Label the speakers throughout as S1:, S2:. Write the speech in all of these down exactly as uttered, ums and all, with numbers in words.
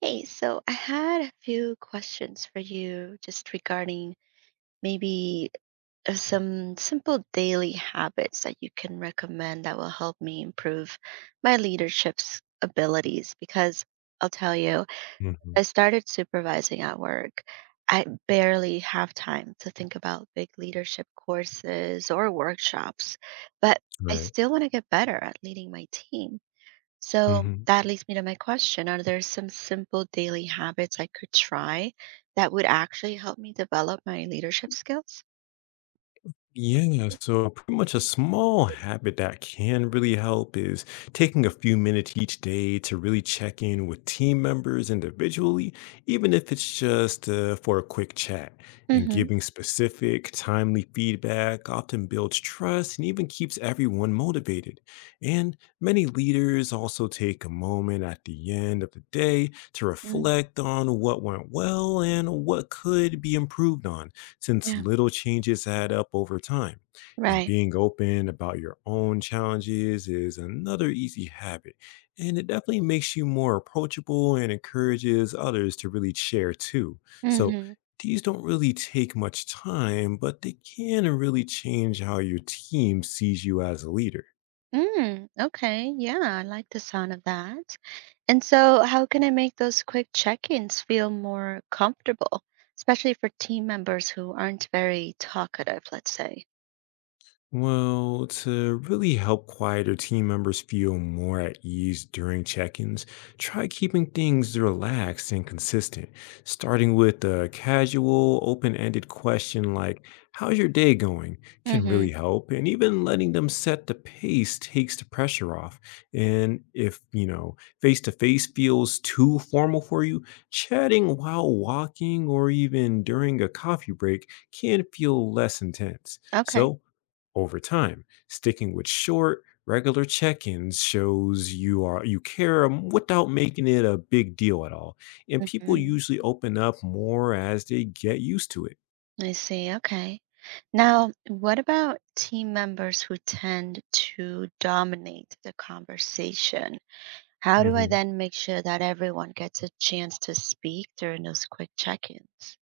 S1: Hey, so I had a few questions for you just regarding maybe uh, some simple daily habits that you can recommend that will help me improve my leadership's abilities. Because I'll tell you, I
S2: Mhm.
S1: started supervising at work. I barely have time to think about big leadership courses or workshops, but I
S2: Right.
S1: still want to get better at leading my team. So
S2: Mhm.
S1: that leads me to my question. Are there some simple daily habits I could try that would actually help me develop my leadership skills?
S2: Yeah, so pretty much a small habit that can really help is taking a few minutes each day to really check in with team members individually, even if it's just uh, for a quick chat. And
S1: Mm-hmm.
S2: giving specific, timely feedback often builds trust and even keeps everyone motivated. And many leaders also take a moment at the end of the day to
S1: Mm,
S2: reflect on what went well and what could be improved on, since
S1: yeah,
S2: little changes add up over time. And
S1: right.
S2: being open about your own challenges is another easy habit. And it definitely makes you more approachable and encourages others to really share too. So
S1: Mm-hmm.
S2: these don't really take much time, but they can really change how your team sees you as a leader.
S1: Mm, okay. Yeah, I like the sound of that. And so, how can I make those quick check-ins feel more comfortable, especially for team members who aren't very talkative, let's say?
S2: Well, to really help quieter team members feel more at ease during check ins, try keeping things relaxed and consistent, starting with a casual, open ended question like, how's your day going? Can
S1: Mm-hmm.
S2: really help. And even letting them set the pace takes the pressure off. And if, you know, face to face feels too formal for you, chatting while walking or even during a coffee break can feel less intense.
S1: Okay.
S2: So over time, sticking with short, regular check-ins shows you are you care m- without making it a big deal at all. And people
S1: Mm-hmm.
S2: usually open up more as they get used to it.
S1: I see. Okay. Now, what about team members who tend to dominate the conversation? How do I
S2: Mhm.
S1: then make sure that everyone gets a chance to speak during those quick check-ins?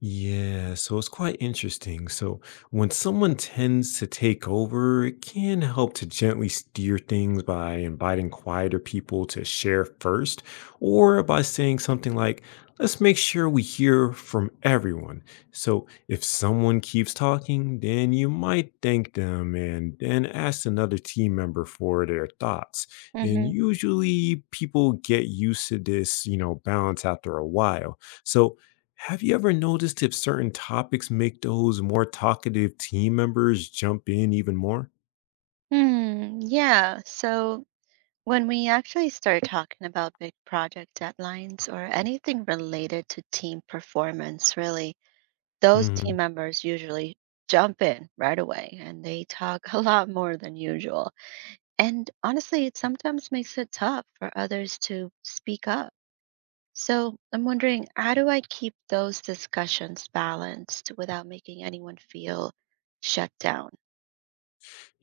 S2: Yeah, so it's quite interesting. So when someone tends to take over, it can help to gently steer things by inviting quieter people to share first, or by saying something like, let's make sure we hear from everyone. So if someone keeps talking, then you might thank them and then ask another team member for their thoughts. And
S1: Mm-hmm.
S2: usually, people get used to this, you know, balance after a while. So, have you ever noticed if certain topics make those more talkative team members jump in even more?
S1: Hmm. Yeah. So when we actually start talking about big project deadlines or anything related to team performance, really, those
S2: Mhm.
S1: team members usually jump in right away and they talk a lot more than usual. And honestly, it sometimes makes it tough for others to speak up. So I'm wondering, how do I keep those discussions balanced without making anyone feel shut down?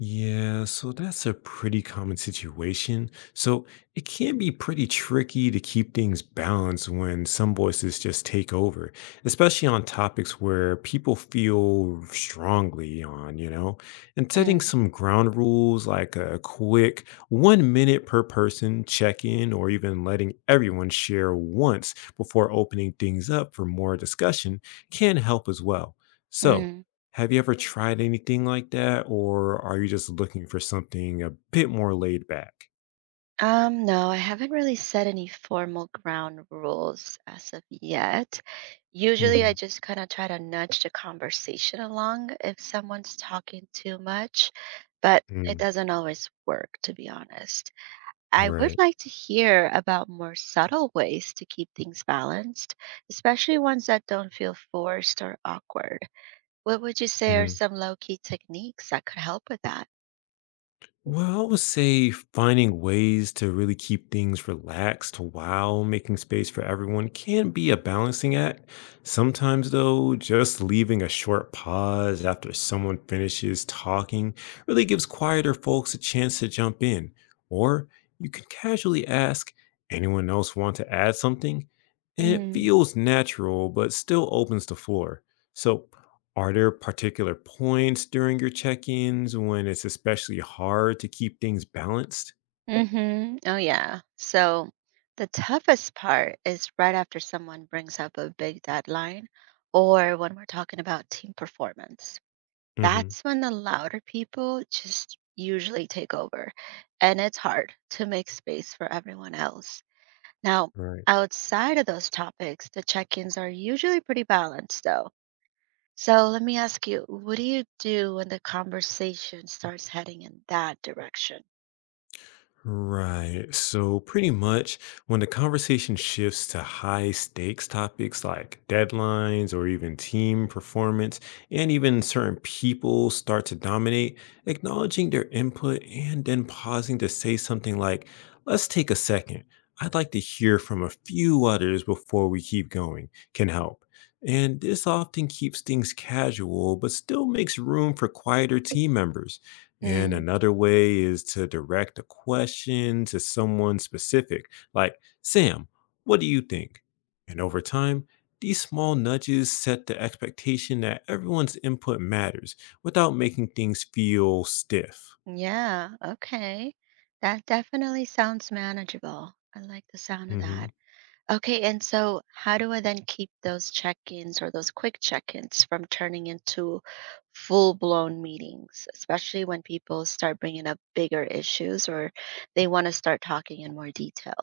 S2: Yeah, so that's a pretty common situation. So it can be pretty tricky to keep things balanced when some voices just take over, especially on topics where people feel strongly on, you know? And setting
S1: Mm,
S2: some ground rules like a quick one minute per person check in, or even letting everyone share once before opening things up for more discussion can help as well. So,
S1: mm,
S2: have you ever tried anything like that, or are you just looking for something a bit more laid back?
S1: Um, no, I haven't really set any formal ground rules as of yet. Usually, I
S2: Mhm,
S1: just kind of try to nudge the conversation along if someone's talking too much, but it
S2: mm,
S1: doesn't always work, to be honest. I would
S2: right,
S1: like to hear about more subtle ways to keep things balanced, especially ones that don't feel forced or awkward. What would you say are
S2: mhm.
S1: some low key techniques that could help with that?
S2: Well, I would say finding ways to really keep things relaxed while making space for everyone can be a balancing act. Sometimes, though, just leaving a short pause after someone finishes talking really gives quieter folks a chance to jump in. Or you can casually ask, anyone else want to add something? And it
S1: Mm.
S2: feels natural, but still opens the floor. So are there particular points during your check-ins when it's especially hard to keep things balanced?
S1: Mm-hmm. Oh, yeah. So the toughest part is right after someone brings up a big deadline or when we're talking about team performance.
S2: Mhm.
S1: That's when the louder people just usually take over, and it's hard to make space for everyone else. Now,
S2: Right.
S1: outside of those topics, the check ins are usually pretty balanced, though. So let me ask you, what do you do when the conversation starts heading in that direction?
S2: Right. So, pretty much when the conversation shifts to high stakes topics like deadlines or even team performance, and even certain people start to dominate, acknowledging their input and then pausing to say something like, let's take a second. I'd like to hear from a few others before we keep going can help. And this often keeps things casual, but still makes room for quieter team members. And
S1: Mm,
S2: another way is to direct a question to someone specific, like, Sam, what do you think? And over time, these small nudges set the expectation that everyone's input matters without making things feel stiff.
S1: yeah, okay. That definitely sounds manageable. I like the sound of that.
S2: Mhm.
S1: Okay, and so how do I then keep those check-ins or those quick check-ins from turning into full-blown meetings, especially when people start bringing up bigger issues or they want to start talking in more detail?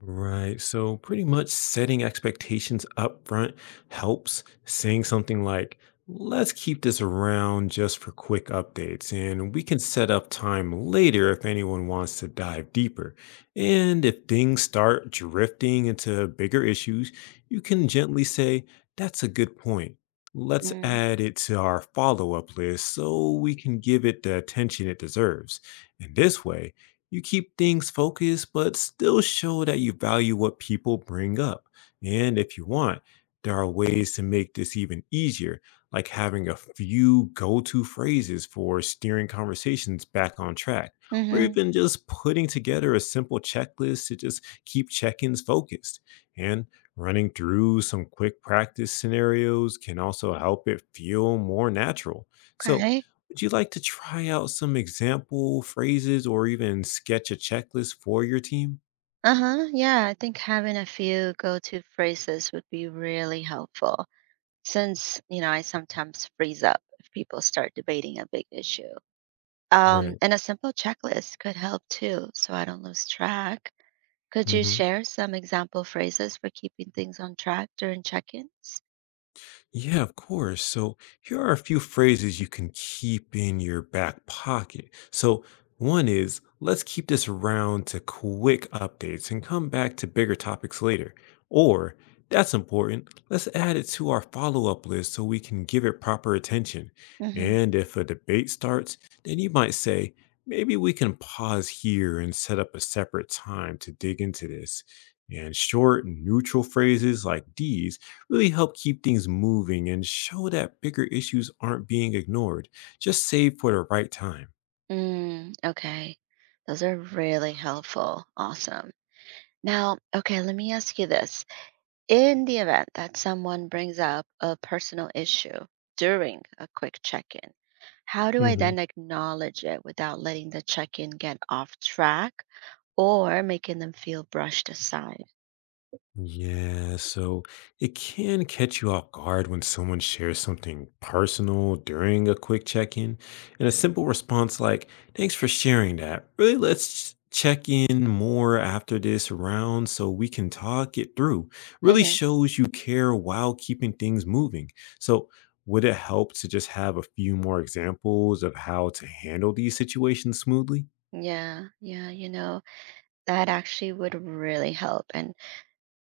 S2: Right. So pretty much setting expectations up front helps. Saying something like, let's keep this around just for quick updates, and we can set up time later if anyone wants to dive deeper. And if things start drifting into bigger issues, you can gently say, that's a good point. Let's
S1: Mm.
S2: add it to our follow up list so we can give it the attention it deserves. And this way, you keep things focused, but still show that you value what people bring up. And if you want, there are ways to make this even easier, like having a few go to phrases for steering conversations back on track, or
S1: Mm-hmm.
S2: even just putting together a simple checklist to just keep check ins focused. And running through some quick practice scenarios can also help it feel more natural. So,
S1: Okay.
S2: would you like to try out some example phrases or even sketch a checklist for your team?
S1: Uh-huh. Yeah, I think having a few go-to phrases would be really helpful since, you know, I sometimes freeze up if people start debating a big issue. Um,
S2: Right.
S1: and a simple checklist could help too, so I don't lose track. Could you
S2: Hmm.
S1: share some example phrases for keeping things on track during check ins?
S2: Yeah, of course. So here are a few phrases you can keep in your back pocket. So one is, let's keep this around to quick updates and come back to bigger topics later. Or that's important. Let's add it to our follow up list so we can give it proper attention.
S1: Hmm.
S2: And if a debate starts, then you might say, maybe we can pause here and set up a separate time to dig into this. And short and neutral phrases like these really help keep things moving and show that bigger issues aren't being ignored, just saved for the right time.
S1: Mm, okay. Those are really helpful. Awesome. Now, okay, let me ask you this. In the event that someone brings up a personal issue during a quick check in, how do I
S2: Hmm.
S1: then acknowledge it without letting the check in get off track or making them feel brushed aside?
S2: Yeah, so it can catch you off guard when someone shares something personal during a quick check-in, and a simple response like, "Thanks for sharing that. Really, let's check in more after this round so we can talk it through." Really
S1: Hmm.
S2: shows you care while keeping things moving. So, would it help to just have a few more examples of how to handle these situations smoothly?
S1: Yeah, yeah, you know, that actually would really help. And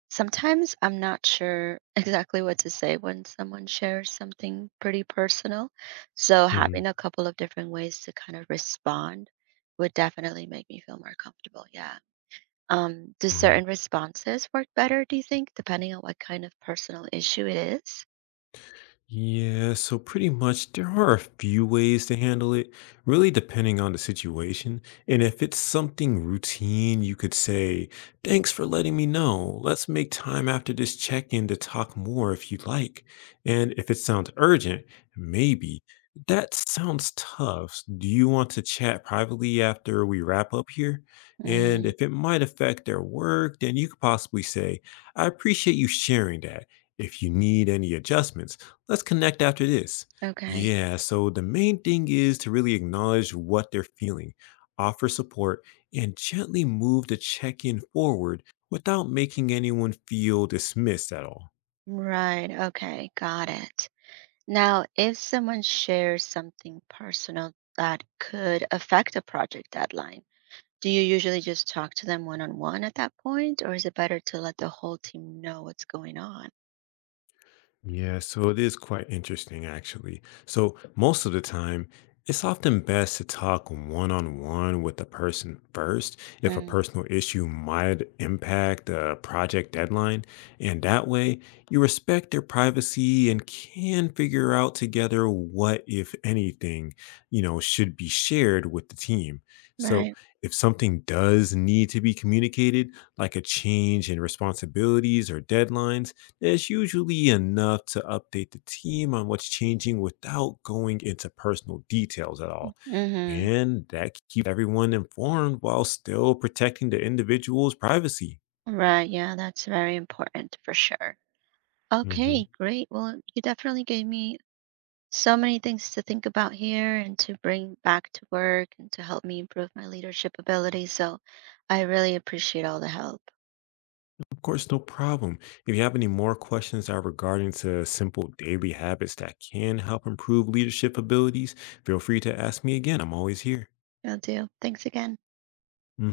S1: sometimes I'm not sure exactly what to say when someone shares something pretty personal. So
S2: Mhm,
S1: having a couple of different ways to kind of respond would definitely make me feel more comfortable. Yeah. Um, do
S2: mhm.
S1: certain responses work better, do you think, depending on what kind of personal issue it is?
S2: Yeah, so pretty much there are a few ways to handle it, really depending on the situation. And if it's something routine, you could say, thanks for letting me know. Let's make time after this check in to talk more if you'd like. And if it sounds urgent, maybe. That sounds tough. Do you want to chat privately after we wrap up here? And
S1: Mm,
S2: if it might affect their work, then you could possibly say, I appreciate you sharing that. If you need any adjustments, let's connect after this.
S1: okay.
S2: Yeah, so the main thing is to really acknowledge what they're feeling, offer support, and gently move the check in forward without making anyone feel dismissed at all.
S1: Right. Okay. Got it. Now, if someone shares something personal that could affect a project deadline, do you usually just talk to them one on one at that point, or is it better to let the whole team know what's going on?
S2: Yeah, so it is quite interesting actually. So most of the time, it's often best to talk one on one with the person first if a
S1: Mm,
S2: personal issue might impact a project deadline. And that way, you respect their privacy and can figure out together what, if anything, you know, should be shared with the team. So
S1: right.
S2: if something does need to be communicated, like a change in responsibilities or deadlines, it's usually enough to update the team on what's changing without going into personal details at all.
S1: Mm-hmm.
S2: And that keeps everyone informed while still protecting the individual's privacy.
S1: Right. Yeah, that's very important for sure.
S2: Hmm.
S1: Okay, great. Well, you definitely gave me so many things to think about here and to bring back to work and to help me improve my leadership ability. So I really appreciate all the help.
S2: Of course, no problem. If you have any more questions that are regarding to simple daily habits that can help improve leadership abilities, feel free to ask me again. I'm always here.
S1: Will do. Thanks again.
S2: Hmm.